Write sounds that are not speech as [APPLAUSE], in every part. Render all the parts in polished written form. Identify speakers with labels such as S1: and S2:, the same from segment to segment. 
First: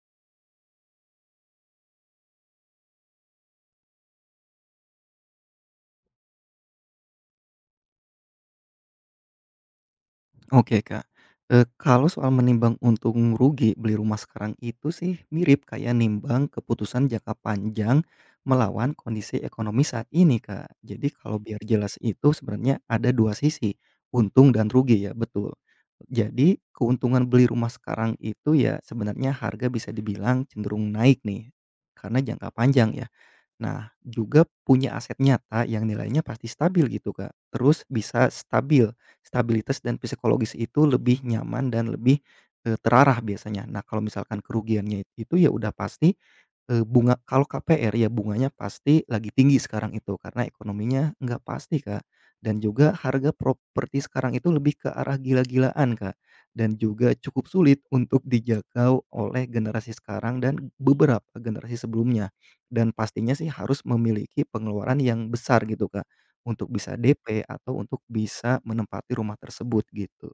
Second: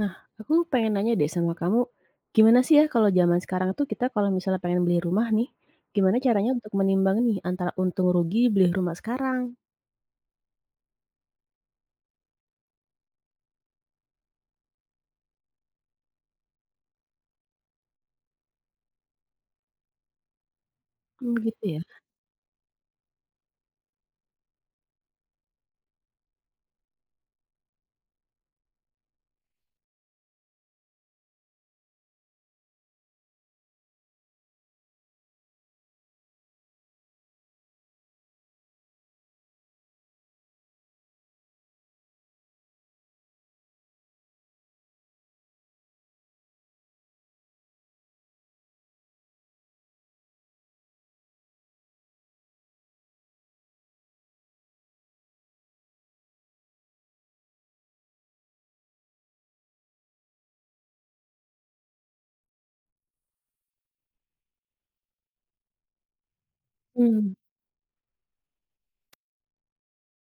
S1: Nah, aku pengen nanya deh sama kamu, gimana sih ya kalau zaman sekarang tuh kita kalau misalnya pengen beli rumah nih, gimana caranya untuk menimbang nih antara untung rugi beli rumah sekarang?
S2: Oke, Kak. Kalau soal menimbang untung rugi beli rumah sekarang itu sih mirip kayak nimbang keputusan jangka panjang melawan kondisi ekonomi saat ini, Kak. Jadi kalau
S1: Mmm,
S2: biar
S1: gitu ya?
S2: jelas itu sebenarnya ada 2 sisi, untung dan rugi ya, betul. Jadi keuntungan beli rumah sekarang itu ya sebenarnya harga bisa dibilang cenderung naik nih, karena jangka panjang ya. Nah, juga punya aset nyata yang nilainya pasti stabil gitu, Kak. Terus bisa stabilitas dan psikologis itu lebih nyaman dan terarah biasanya. Nah, kalau misalkan kerugiannya itu ya udah pasti. Bunga kalau KPR ya bunganya pasti lagi tinggi sekarang itu karena ekonominya nggak pasti, Kak, dan juga harga properti sekarang itu lebih ke arah gila-gilaan, Kak, dan juga cukup sulit untuk dijangkau oleh generasi sekarang dan beberapa generasi sebelumnya. Dan pastinya sih harus memiliki pengeluaran yang besar gitu, Kak, untuk bisa
S1: Mmm,
S2: DP atau untuk bisa menempati rumah tersebut gitu.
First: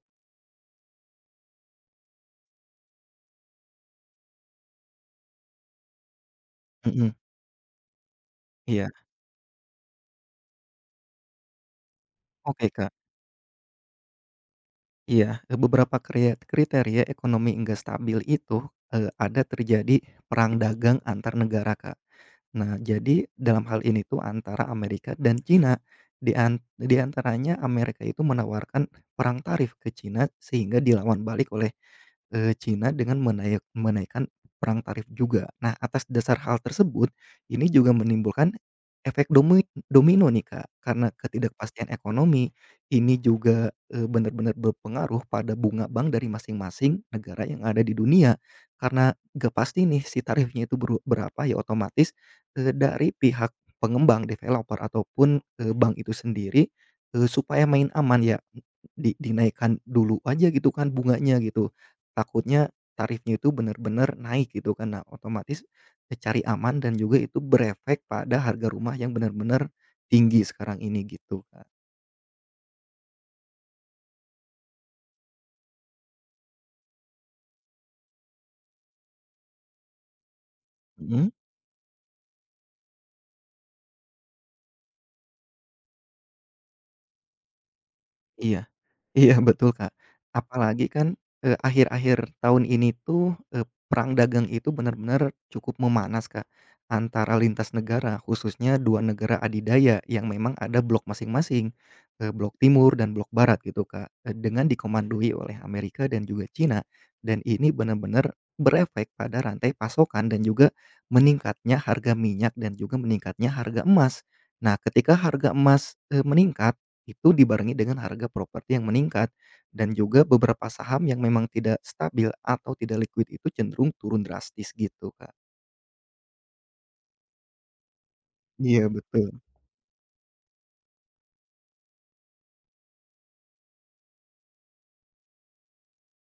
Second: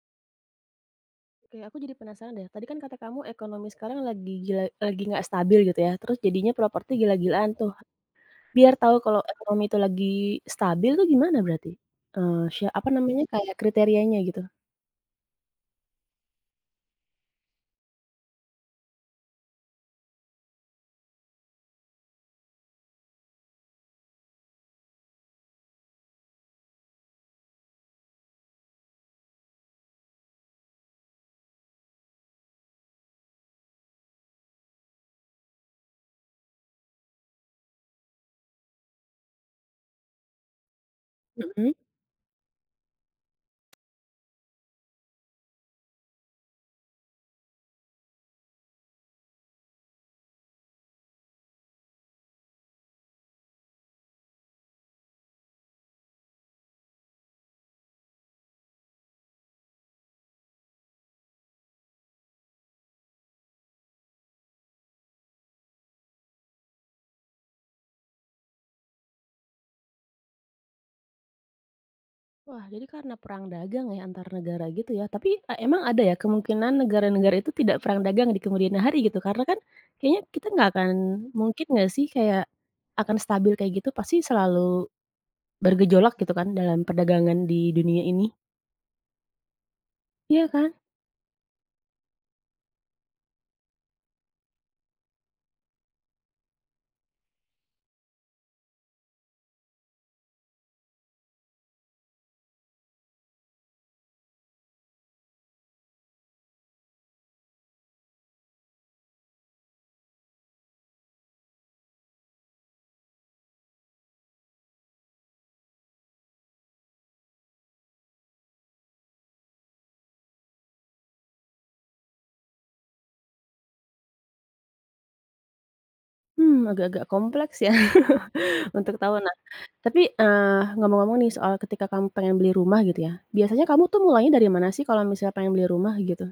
S1: oke aku jadi penasaran deh, tadi kan kata kamu ekonomi sekarang lagi gila lagi nggak stabil gitu ya, terus jadinya properti
S2: Mhm,
S1: gila-gilaan tuh. Biar
S2: iya.
S1: tahu kalau ekonomi itu lagi stabil tuh gimana berarti? Sya
S2: Oke,
S1: apa
S2: Kak.
S1: namanya, kayak kriterianya gitu?
S2: Iya, beberapa kriteria ekonomi enggak stabil itu, ada terjadi perang dagang antar negara, Kak. Nah, jadi dalam hal ini tuh antara Amerika dan Cina. Di antaranya Amerika itu menawarkan perang tarif ke Cina sehingga dilawan balik oleh, Cina dengan menaikkan perang tarif juga. Nah, atas dasar hal tersebut, ini juga menimbulkan efek domino nih, Kak, karena
S1: Mhm.
S2: ketidakpastian ekonomi, ini juga bener-bener berpengaruh pada bunga bank dari masing-masing negara yang ada di dunia. Karena gak pasti nih si tarifnya itu berapa, ya otomatis, dari pihak pengembang, developer ataupun, bank itu sendiri, supaya main aman ya dinaikkan dulu aja gitu kan bunganya gitu. Takutnya tarifnya itu bener-bener naik gitu kan. Nah otomatis, cari aman dan juga itu berefek pada harga rumah yang bener-bener tinggi sekarang ini gitu, Kak.
S1: Wah, jadi karena perang dagang ya antar negara gitu ya. Tapi, emang ada ya kemungkinan negara-negara itu tidak perang dagang di kemudian hari gitu? Karena kan kayaknya kita nggak akan
S2: Mhm,
S1: mungkin nggak sih kayak akan stabil kayak gitu, pasti selalu bergejolak gitu kan dalam perdagangan di dunia ini.
S2: iya. Iya betul, Kak.
S1: Iya kan?
S2: Apalagi kan, akhir-akhir tahun ini tuh, perang dagang itu benar-benar cukup memanas, Kak, antara lintas negara, khususnya 2 negara adidaya yang memang ada blok masing-masing, blok timur dan blok barat gitu, Kak, dengan dikomandoi oleh Amerika dan juga Cina, dan ini benar-benar berefek pada rantai pasokan dan juga meningkatnya harga minyak dan juga meningkatnya harga emas. Nah ketika harga emas, meningkat itu dibarengi dengan harga properti yang meningkat dan juga beberapa saham yang memang tidak stabil atau tidak liquid itu cenderung turun drastis gitu, Kak.
S1: Hmm, agak-agak kompleks ya [LAUGHS]
S2: Iya,
S1: untuk tahu. Nah,
S2: betul.
S1: tapi, ngomong-ngomong nih soal ketika kamu pengen beli rumah gitu ya, biasanya kamu tuh mulainya dari mana sih kalau misalnya pengen beli rumah gitu?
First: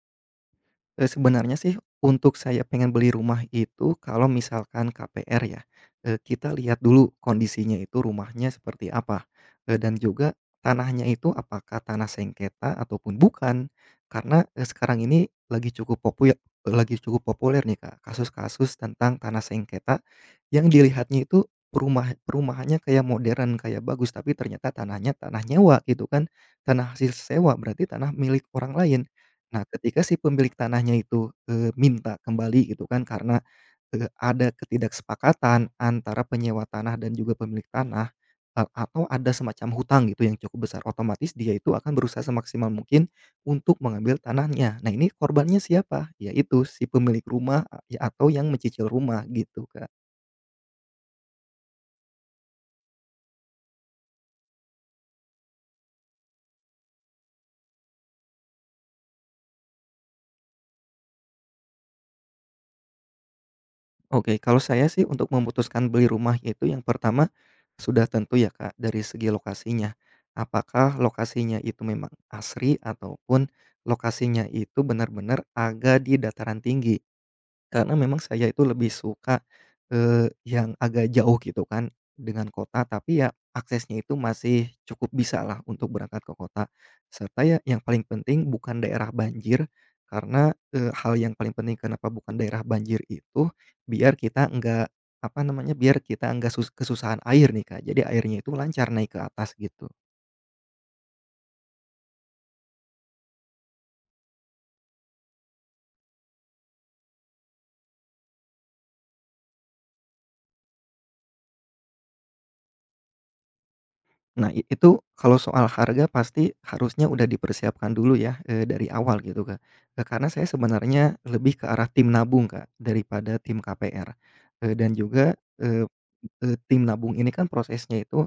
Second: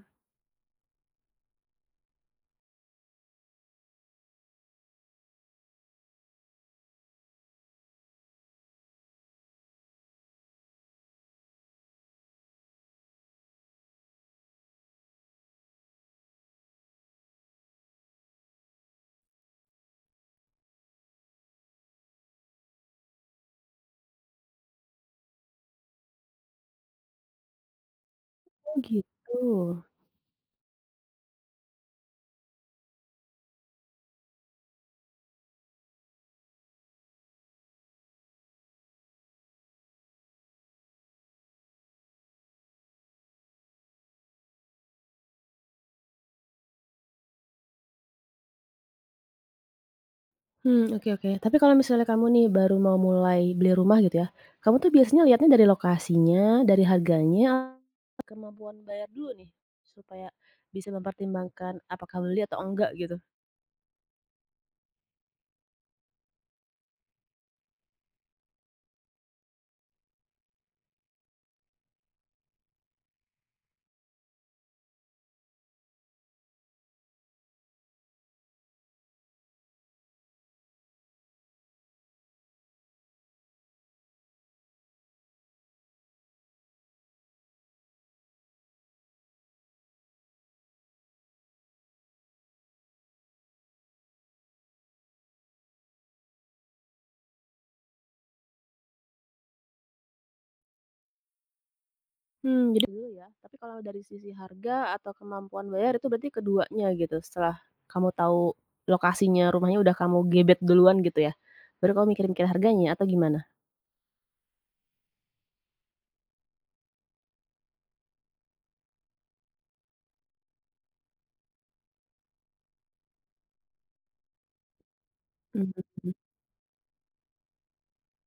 S2: Sebenarnya sih untuk saya pengen beli rumah itu kalau misalkan KPR ya, kita lihat dulu kondisinya itu rumahnya seperti apa, dan juga tanahnya itu apakah tanah sengketa ataupun bukan. Karena, sekarang ini lagi cukup populer nih Kak, kasus-kasus tentang tanah sengketa yang dilihatnya itu perumahannya kayak modern, kayak bagus, tapi ternyata tanahnya tanah nyewa gitu kan, tanah hasil sewa berarti tanah milik orang
S1: Oh,
S2: lain. Nah,
S1: gitu.
S2: ketika si pemilik tanahnya itu, minta kembali gitu kan karena, ada ketidaksepakatan antara penyewa tanah dan juga pemilik tanah, atau ada semacam hutang gitu yang cukup besar, otomatis dia itu akan berusaha semaksimal mungkin untuk mengambil tanahnya. Nah, ini korbannya siapa? Yaitu si pemilik rumah, ya atau yang mencicil rumah gitu, kan.
S1: Hmm, oke oke. Tapi kalau misalnya kamu nih baru mau mulai beli rumah gitu ya, kamu tuh biasanya lihatnya dari lokasinya, dari harganya, atau kemampuan bayar dulu nih? Supaya bisa mempertimbangkan apakah beli atau enggak gitu.
S2: Oke, kalau saya sih untuk memutuskan beli rumah itu yang pertama sudah tentu ya Kak, dari segi lokasinya. Apakah lokasinya itu memang asri ataupun lokasinya itu benar-benar agak di dataran tinggi. Karena memang saya itu lebih suka, yang agak jauh gitu kan dengan kota, tapi ya aksesnya itu masih cukup bisa lah untuk berangkat ke kota. Serta ya yang paling penting bukan daerah banjir, karena, hal yang paling penting kenapa bukan daerah banjir itu, biar kita enggak, apa namanya, biar kita enggak kesusahan air nih Kak, jadi airnya itu lancar naik ke atas gitu.
S1: Hmm, jadi dulu ya. Tapi kalau dari sisi harga atau kemampuan bayar itu berarti keduanya gitu, setelah kamu tahu lokasinya, rumahnya udah kamu gebet duluan gitu ya, baru kamu mikir-mikir harganya atau gimana?
S2: Nah, itu kalau soal harga pasti harusnya udah dipersiapkan dulu ya, dari awal gitu, Kak. Karena saya sebenarnya lebih ke arah tim nabung, Kak, daripada tim KPR. Dan juga,
S1: Mhm,
S2: eee
S1: mhm.
S2: eee, tim nabung ini kan prosesnya itu,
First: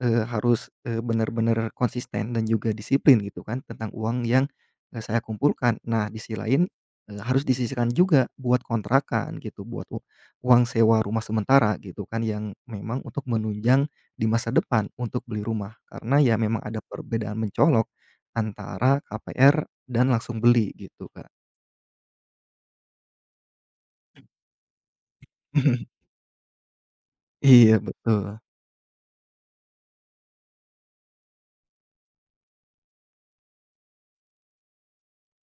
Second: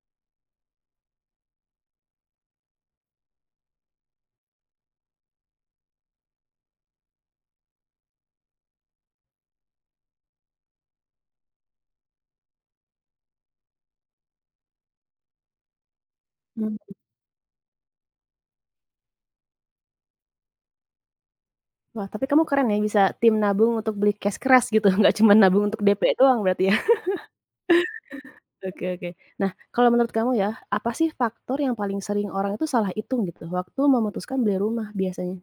S2: harus, benar-benar konsisten dan juga disiplin gitu kan tentang uang yang, saya kumpulkan. Nah, di sisi lain, harus disisihkan juga buat kontrakan gitu, buat uang sewa rumah sementara gitu kan yang memang untuk menunjang di masa depan untuk beli rumah karena ya memang
S1: Mmm,
S2: ada perbedaan mencolok antara KPR dan langsung beli gitu, Kak.
S1: wah tapi kamu keren ya bisa tim nabung untuk beli cash keras gitu, [LAUGHS] nggak cuma nabung untuk
S2: [LAUGHS]
S1: DP doang berarti ya?
S2: Iya betul.
S1: Oke oke. Nah, kalau menurut kamu ya, apa sih faktor yang paling sering orang itu salah hitung gitu, waktu memutuskan beli rumah biasanya?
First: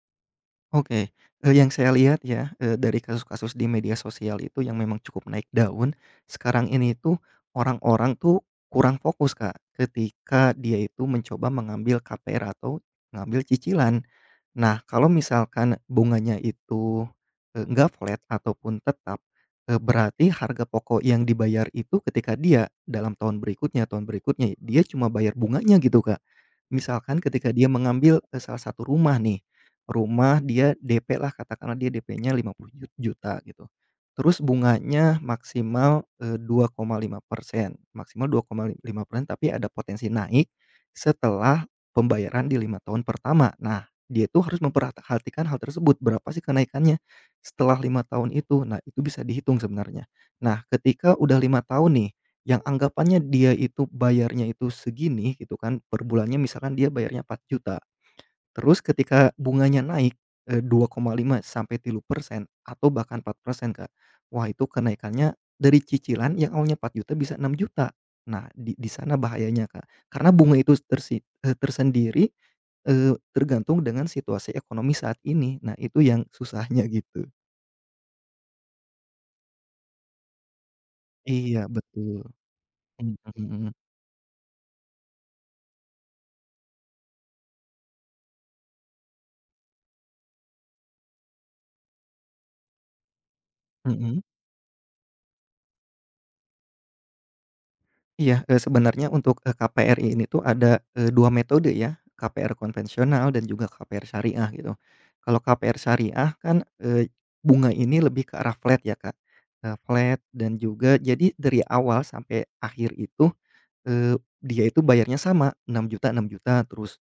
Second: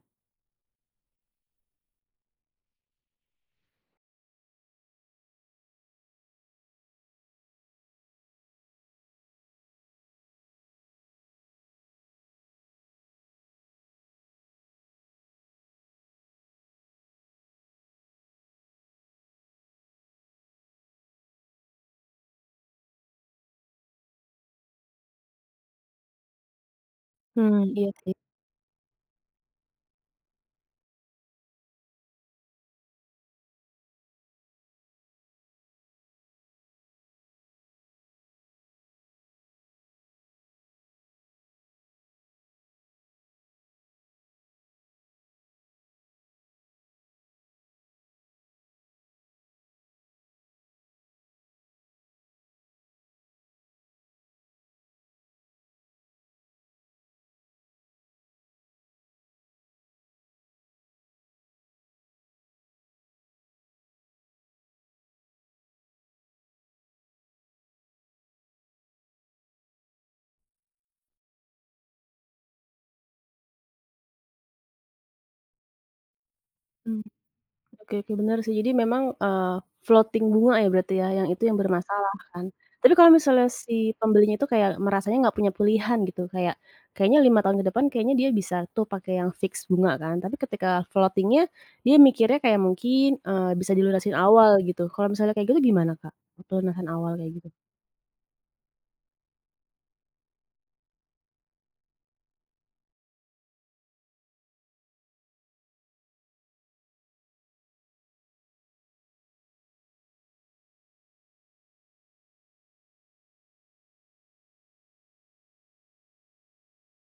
S2: Oke, yang saya lihat ya, dari kasus-kasus di media sosial itu yang memang cukup naik daun, sekarang ini tuh orang-orang tuh kurang fokus, Kak, ketika dia itu mencoba mengambil KPR atau ngambil cicilan. Nah, kalau misalkan bunganya itu, enggak flat ataupun tetap, berarti harga pokok yang dibayar itu ketika dia dalam tahun berikutnya, dia cuma bayar bunganya gitu, Kak. Misalkan ketika
S1: Hmm,
S2: dia
S1: iya sih.
S2: mengambil, salah satu rumah nih, rumah dia DP lah katakanlah dia DP-nya lima juta gitu. Terus bunganya maksimal, eh, 2,5%, maksimal 2,5%, tapi ada potensi naik setelah pembayaran di 5 tahun pertama. Nah dia itu harus memperhatikan hal tersebut, berapa sih kenaikannya setelah 5 tahun itu. Nah, itu bisa dihitung sebenarnya. Nah, ketika udah 5 tahun nih, yang anggapannya dia itu bayarnya itu segini gitu kan, per bulannya misalkan dia bayarnya 4 juta terus ketika bunganya naik, eh, 2,5 sampai 3% atau bahkan 4% Kak. Wah, itu kenaikannya dari cicilan yang awalnya 4 juta bisa 6 juta. Nah, di sana bahayanya, Kak. Karena bunga itu tersendiri. Tergantung dengan situasi ekonomi saat ini. Nah, itu yang susahnya [LAUGHS]
S1: Mmm,
S2: gitu.
S1: oke oke, benar sih. Jadi memang, floating bunga ya berarti ya, yang itu yang
S2: Iya, betul.
S1: bermasalah kan. Tapi kalau
S2: Mhm
S1: misalnya
S2: mhm
S1: si pembelinya itu kayak merasanya nggak punya pilihan gitu, kayak kayaknya 5 tahun ke depan kayaknya dia bisa tuh pakai yang fix bunga kan, tapi ketika floatingnya dia mikirnya kayak mungkin, bisa dilunasin
S2: mhm.
S1: awal gitu. Kalau misalnya kayak gitu gimana Kak, pelunasan awal kayak gitu?
S2: Iya, sebenarnya untuk, KPRI ini tuh ada, 2 metode ya, KPR konvensional dan juga KPR syariah gitu. Kalau KPR syariah kan, bunga ini lebih ke arah flat ya, Kak, flat dan juga jadi dari awal sampai akhir itu, eee, dia itu bayarnya sama, 6 juta 6 juta terus.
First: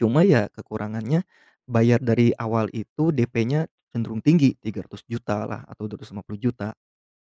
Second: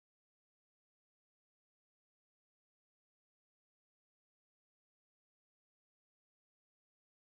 S2: Cuma ya kekurangannya bayar dari awal itu DP-nya cenderung tinggi, 300 juta lah atau 250 juta.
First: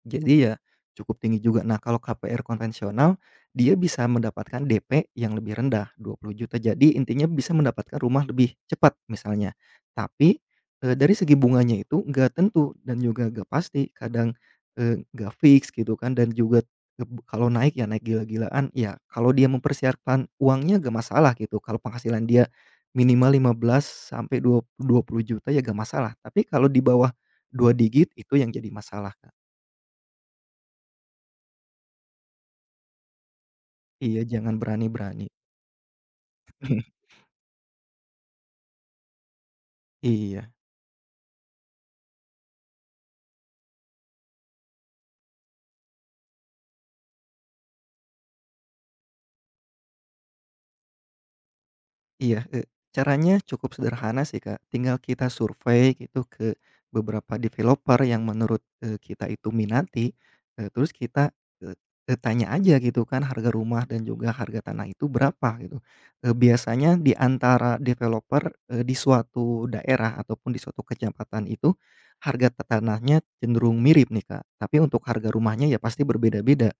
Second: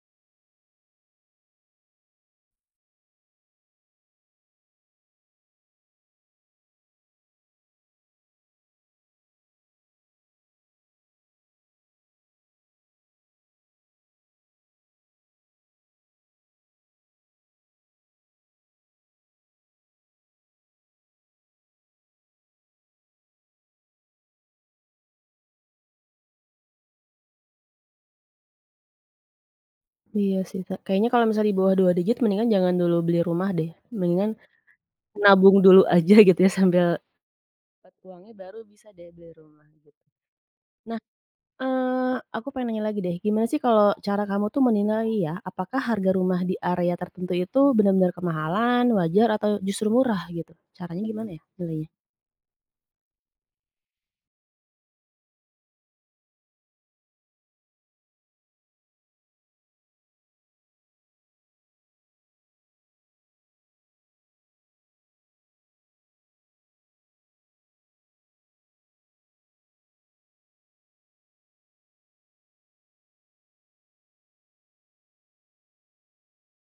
S2: Jadi ya cukup tinggi juga. Nah, kalau KPR konvensional dia bisa mendapatkan DP yang lebih rendah 20 juta. Jadi intinya bisa mendapatkan rumah lebih cepat misalnya. Tapi, dari segi bunganya itu nggak tentu dan juga nggak pasti, kadang, nggak fix gitu kan dan juga kalau naik ya naik gila-gilaan, ya kalau dia mempersiapkan uangnya nggak masalah gitu, kalau penghasilan dia minimal 15 sampai 20 juta ya nggak masalah. Tapi kalau di bawah 2 digit itu yang jadi masalah.
S1: Iya sih, Kak. Kayaknya kalau misalnya di bawah 2 digit mendingan jangan dulu beli rumah deh,
S2: Iya,
S1: mendingan
S2: jangan berani-berani.
S1: nabung dulu [LAUGHS] aja gitu ya sambil
S2: [LAUGHS]
S1: dapat uangnya baru bisa deh beli rumah gitu.
S2: Iya.
S1: Nah, aku pengen nanya lagi deh, gimana sih kalau cara kamu tuh menilai ya, apakah harga rumah di area tertentu itu benar-benar kemahalan, wajar, atau justru murah gitu? Caranya gimana ya nilainya?
S2: Iya, caranya cukup sederhana sih, Kak. Tinggal kita survei gitu ke beberapa developer yang menurut, kita itu minati, terus kita, eee eee, tanya aja gitu kan harga rumah dan juga harga tanah itu berapa gitu. Biasanya di antara developer, di suatu daerah ataupun di suatu kecamatan itu harga tanahnya cenderung mirip nih, Kak, tapi untuk harga rumahnya ya pasti berbeda-beda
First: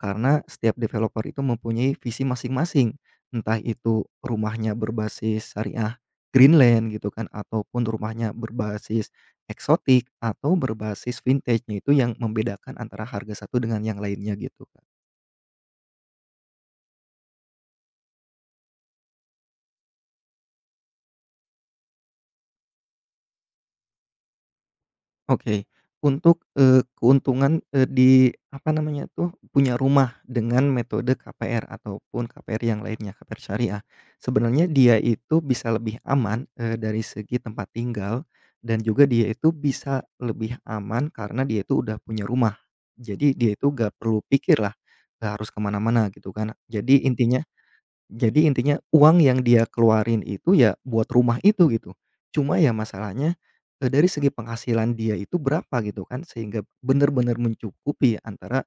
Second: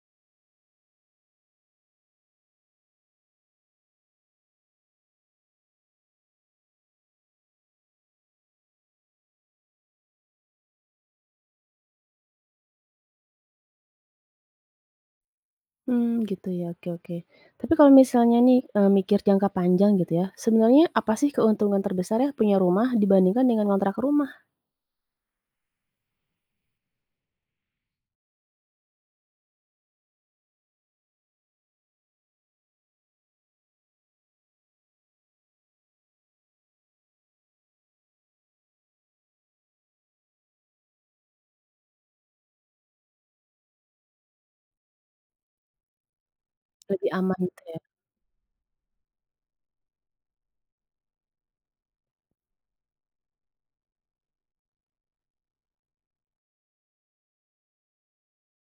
S2: karena setiap developer itu mempunyai visi masing-masing. Entah itu rumahnya berbasis syariah Greenland gitu kan, ataupun rumahnya berbasis eksotik atau berbasis vintage. Nah, itu yang membedakan antara harga satu dengan yang lainnya gitu, kan.
S1: Hmm, gitu ya, oke oke. Tapi kalau misalnya nih, mikir jangka panjang gitu ya, sebenarnya apa sih keuntungan terbesar ya punya rumah dibandingkan dengan kontrak rumah?
S2: Oke, untuk, keuntungan, di apa namanya tuh, punya rumah dengan metode KPR ataupun KPR yang lainnya, KPR syariah. Sebenarnya dia itu bisa lebih aman, dari segi tempat tinggal dan juga dia itu bisa lebih aman karena dia itu udah punya rumah. Jadi dia itu gak perlu pikirlah, gak harus kemana mana gitu kan.
S1: Lebih aman gitu ya?
S2: Jadi intinya uang yang dia keluarin itu ya buat rumah itu gitu. Cuma ya masalahnya, dari segi penghasilan dia itu berapa gitu kan sehingga benar-benar mencukupi antara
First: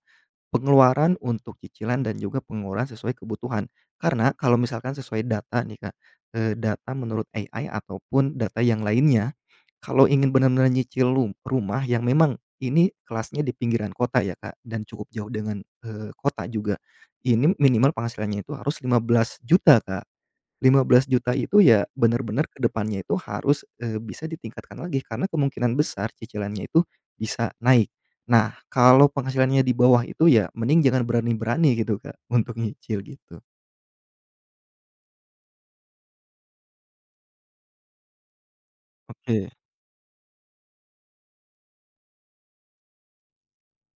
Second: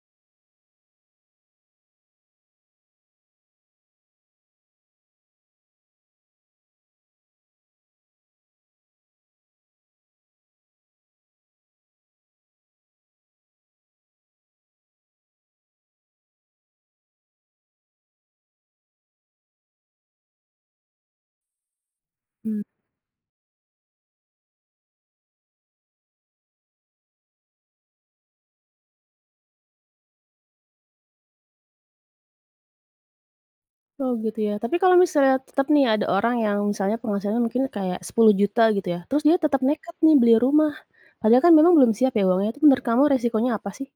S2: pengeluaran untuk cicilan dan juga pengeluaran sesuai kebutuhan. Karena kalau misalkan sesuai data nih Kak, data menurut AI ataupun data yang lainnya, kalau ingin benar-benar nyicil rumah yang memang ini kelasnya di pinggiran kota ya Kak, dan cukup jauh dengan, kota juga. Ini minimal penghasilannya itu harus 15 juta Kak, juta itu ya benar-benar ke
S1: Mmm.
S2: depannya itu harus, bisa ditingkatkan lagi karena kemungkinan besar cicilannya itu bisa naik. Nah, kalau penghasilannya di bawah itu ya mending jangan berani-berani gitu, Kak, untuk nyicil gitu.
S1: Oh gitu ya, tapi kalau misalnya tetap nih ada orang yang misalnya penghasilannya mungkin kayak 10.000.000 gitu ya, terus dia
S2: Oke.
S1: tetap nekat nih beli rumah, padahal kan memang belum siap ya uangnya, itu menurut kamu resikonya apa sih?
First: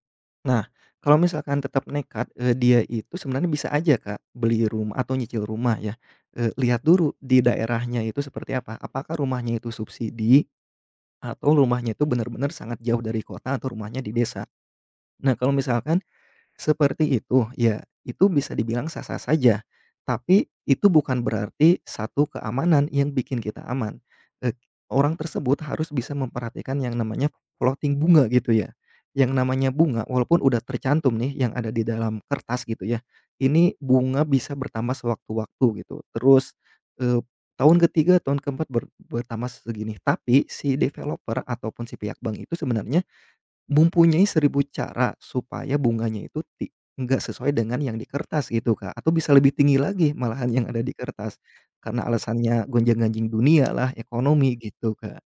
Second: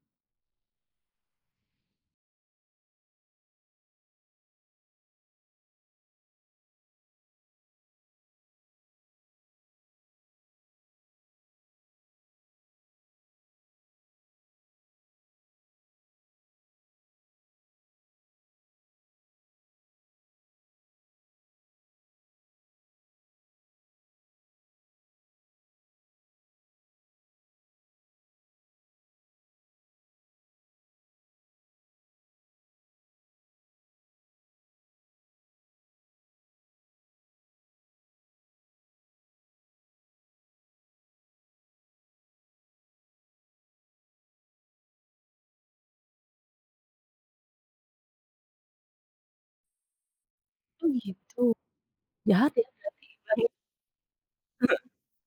S2: Nah, kalau misalkan tetap nekat, dia itu sebenarnya bisa aja, Kak, beli rumah atau nyicil rumah ya, lihat dulu di daerahnya itu seperti apa, apakah rumahnya itu subsidi atau rumahnya itu benar-benar sangat jauh dari kota atau rumahnya di desa. Nah, kalau misalkan seperti itu, ya itu bisa dibilang sah-sah saja, tapi itu bukan berarti satu keamanan yang bikin kita aman. Eee, orang tersebut harus bisa memperhatikan yang namanya floating bunga gitu ya, yang namanya bunga walaupun udah tercantum nih yang ada di dalam kertas gitu ya, ini bunga bisa bertambah sewaktu-waktu gitu terus, eee, tahun ketiga, tahun keempat bertambah segini tapi si developer ataupun si pihak bank itu sebenarnya mempunyai 1000 cara supaya bunganya itu nggak sesuai dengan yang di kertas gitu, Kak, atau bisa lebih tinggi lagi malahan yang ada
S1: Oh
S2: di kertas,
S1: gitu.
S2: karena
S1: Jahat
S2: alasannya
S1: ya si bank.
S2: gonjang-ganjing
S1: [LAUGHS]
S2: dunia lah, ekonomi gitu, Kak.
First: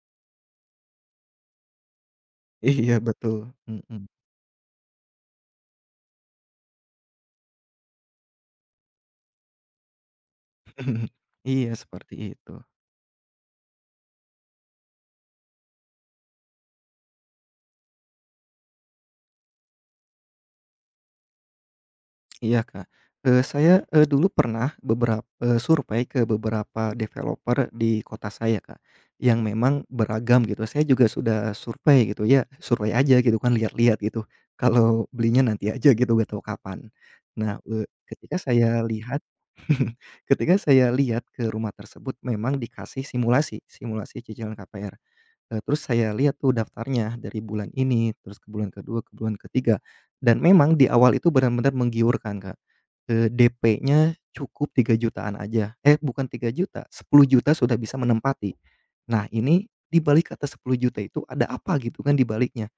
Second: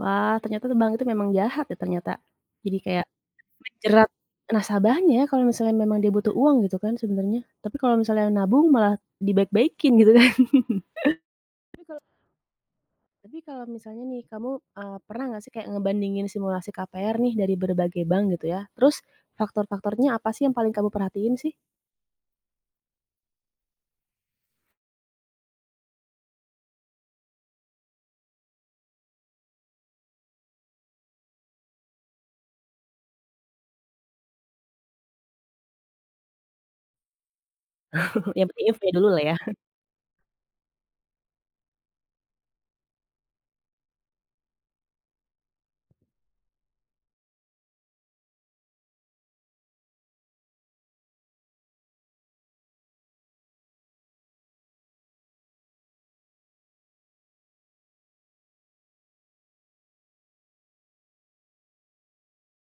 S1: Wah ternyata tuh bank itu memang jahat ya ternyata. Jadi
S2: Iya
S1: kayak
S2: betul, mhm.
S1: menjerat nasabahnya ya kalau misalnya memang dia butuh uang gitu kan sebenarnya, tapi kalau misalnya nabung malah dibaik-baikin gitu kan. [LAUGHS]
S2: [LAUGHS] Iya seperti itu.
S1: Tapi kalau misalnya nih kamu, pernah nggak sih kayak ngebandingin simulasi KPR nih dari berbagai bank gitu ya, terus faktor-faktornya apa sih yang paling kamu perhatiin sih?
S2: Iya, Kak. Saya, dulu pernah survei ke beberapa developer di kota saya, Kak, yang memang beragam gitu. Saya juga sudah survei gitu ya, survei aja gitu kan, lihat-lihat gitu. Kalau belinya nanti aja gitu, nggak tahu kapan. Nah, eee, ketika
S1: [LAUGHS] Yang penting
S2: saya
S1: info dulu
S2: lihat
S1: lah ya.
S2: [LAUGHS] ketika saya lihat ke rumah tersebut memang dikasih simulasi cicilan KPR. Terus saya lihat tuh daftarnya dari bulan ini, terus ke bulan kedua, ke bulan ketiga, dan memang di awal itu benar-benar menggiurkan, Kak. DP-nya cukup 3 jutaan aja, eh bukan 3 juta, 10 juta sudah bisa menempati. Nah ini di balik kata 10 juta itu ada apa gitu kan di baliknya.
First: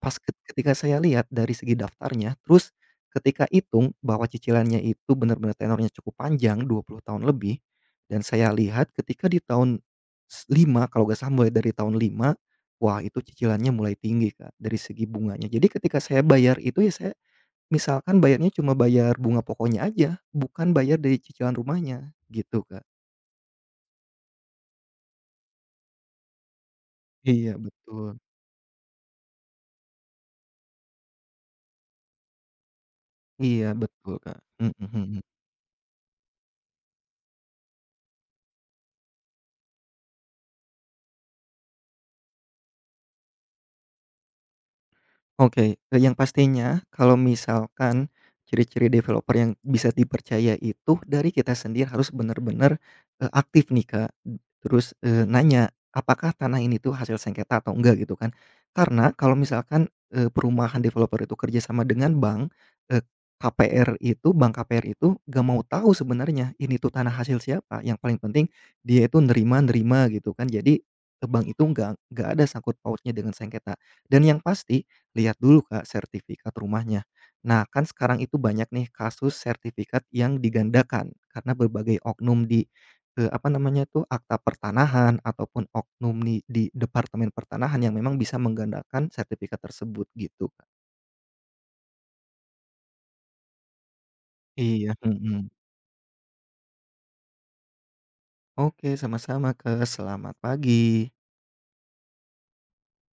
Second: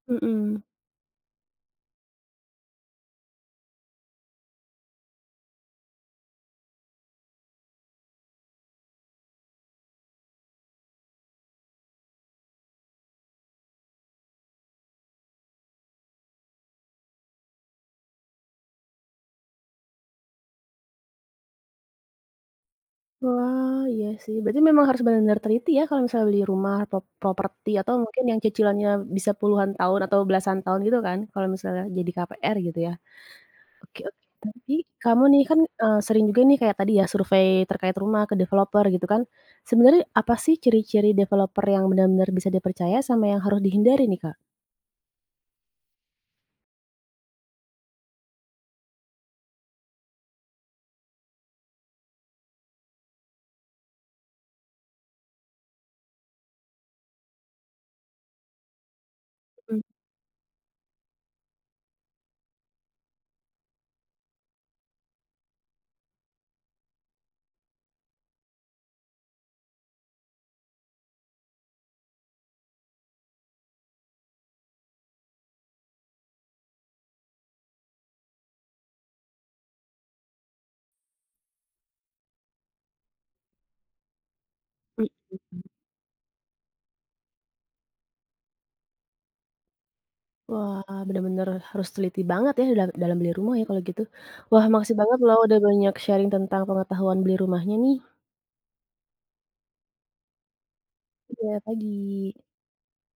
S2: Pas
S1: Mhm.
S2: ketika saya lihat dari segi daftarnya, terus ketika hitung bahwa cicilannya itu benar-benar tenornya cukup panjang, 20 tahun lebih, dan saya lihat ketika di tahun 5 kalau nggak salah mulai dari tahun 5 wah itu cicilannya mulai tinggi, Kak, dari segi bunganya. Jadi ketika saya bayar itu ya saya misalkan bayarnya cuma bayar bunga pokoknya aja, bukan bayar dari cicilan rumahnya, gitu, Kak.
S1: Wah, iya sih, berarti memang harus benar-benar teliti ya kalau misalnya beli rumah, prop
S2: Iya,
S1: properti atau
S2: betul.
S1: mungkin yang cicilannya bisa puluhan tahun atau belasan tahun gitu kan, kalau misalnya jadi KPR gitu ya?
S2: Iya,
S1: Oke
S2: betul,
S1: oke.
S2: Kak. Mhm
S1: Tapi
S2: mhm.
S1: kamu
S2: Mhm.
S1: nih kan, sering juga nih kayak tadi ya survei terkait rumah ke developer gitu kan. Sebenarnya apa sih ciri-ciri developer yang benar-benar bisa dipercaya sama yang harus dihindari nih, Kak?
S2: Oke, yang pastinya kalau misalkan ciri-ciri developer yang bisa dipercaya itu dari kita sendiri harus benar-benar, aktif nih, Kak. Terus, nanya apakah tanah ini tuh hasil sengketa atau enggak gitu kan. Karena kalau
S1: Mhm,
S2: misalkan, perumahan developer itu kerjasama dengan bank, eee, KPR itu bank KPR itu gak mau tahu sebenarnya ini tuh tanah hasil siapa, yang paling penting dia itu nerima-nerima gitu kan. Jadi, bank itu nggak ada sangkut pautnya dengan sengketa. Dan yang pasti lihat dulu Kak, sertifikat rumahnya. Nah, kan sekarang itu banyak nih kasus sertifikat yang digandakan karena berbagai oknum di, apa namanya tuh, akta pertanahan
S1: mhm.
S2: ataupun oknum nih di departemen pertanahan yang memang bisa menggandakan sertifikat tersebut gitu, Kak.
S1: Wah, benar-benar harus teliti banget ya dal dalam beli rumah ya kalau gitu. Wah,
S2: Iya,
S1: makasih banget loh
S2: mhm.
S1: udah banyak sharing tentang pengetahuan beli rumahnya nih.
S2: Oke, sama-sama Kak, selamat pagi.
S1: Iya, pagi.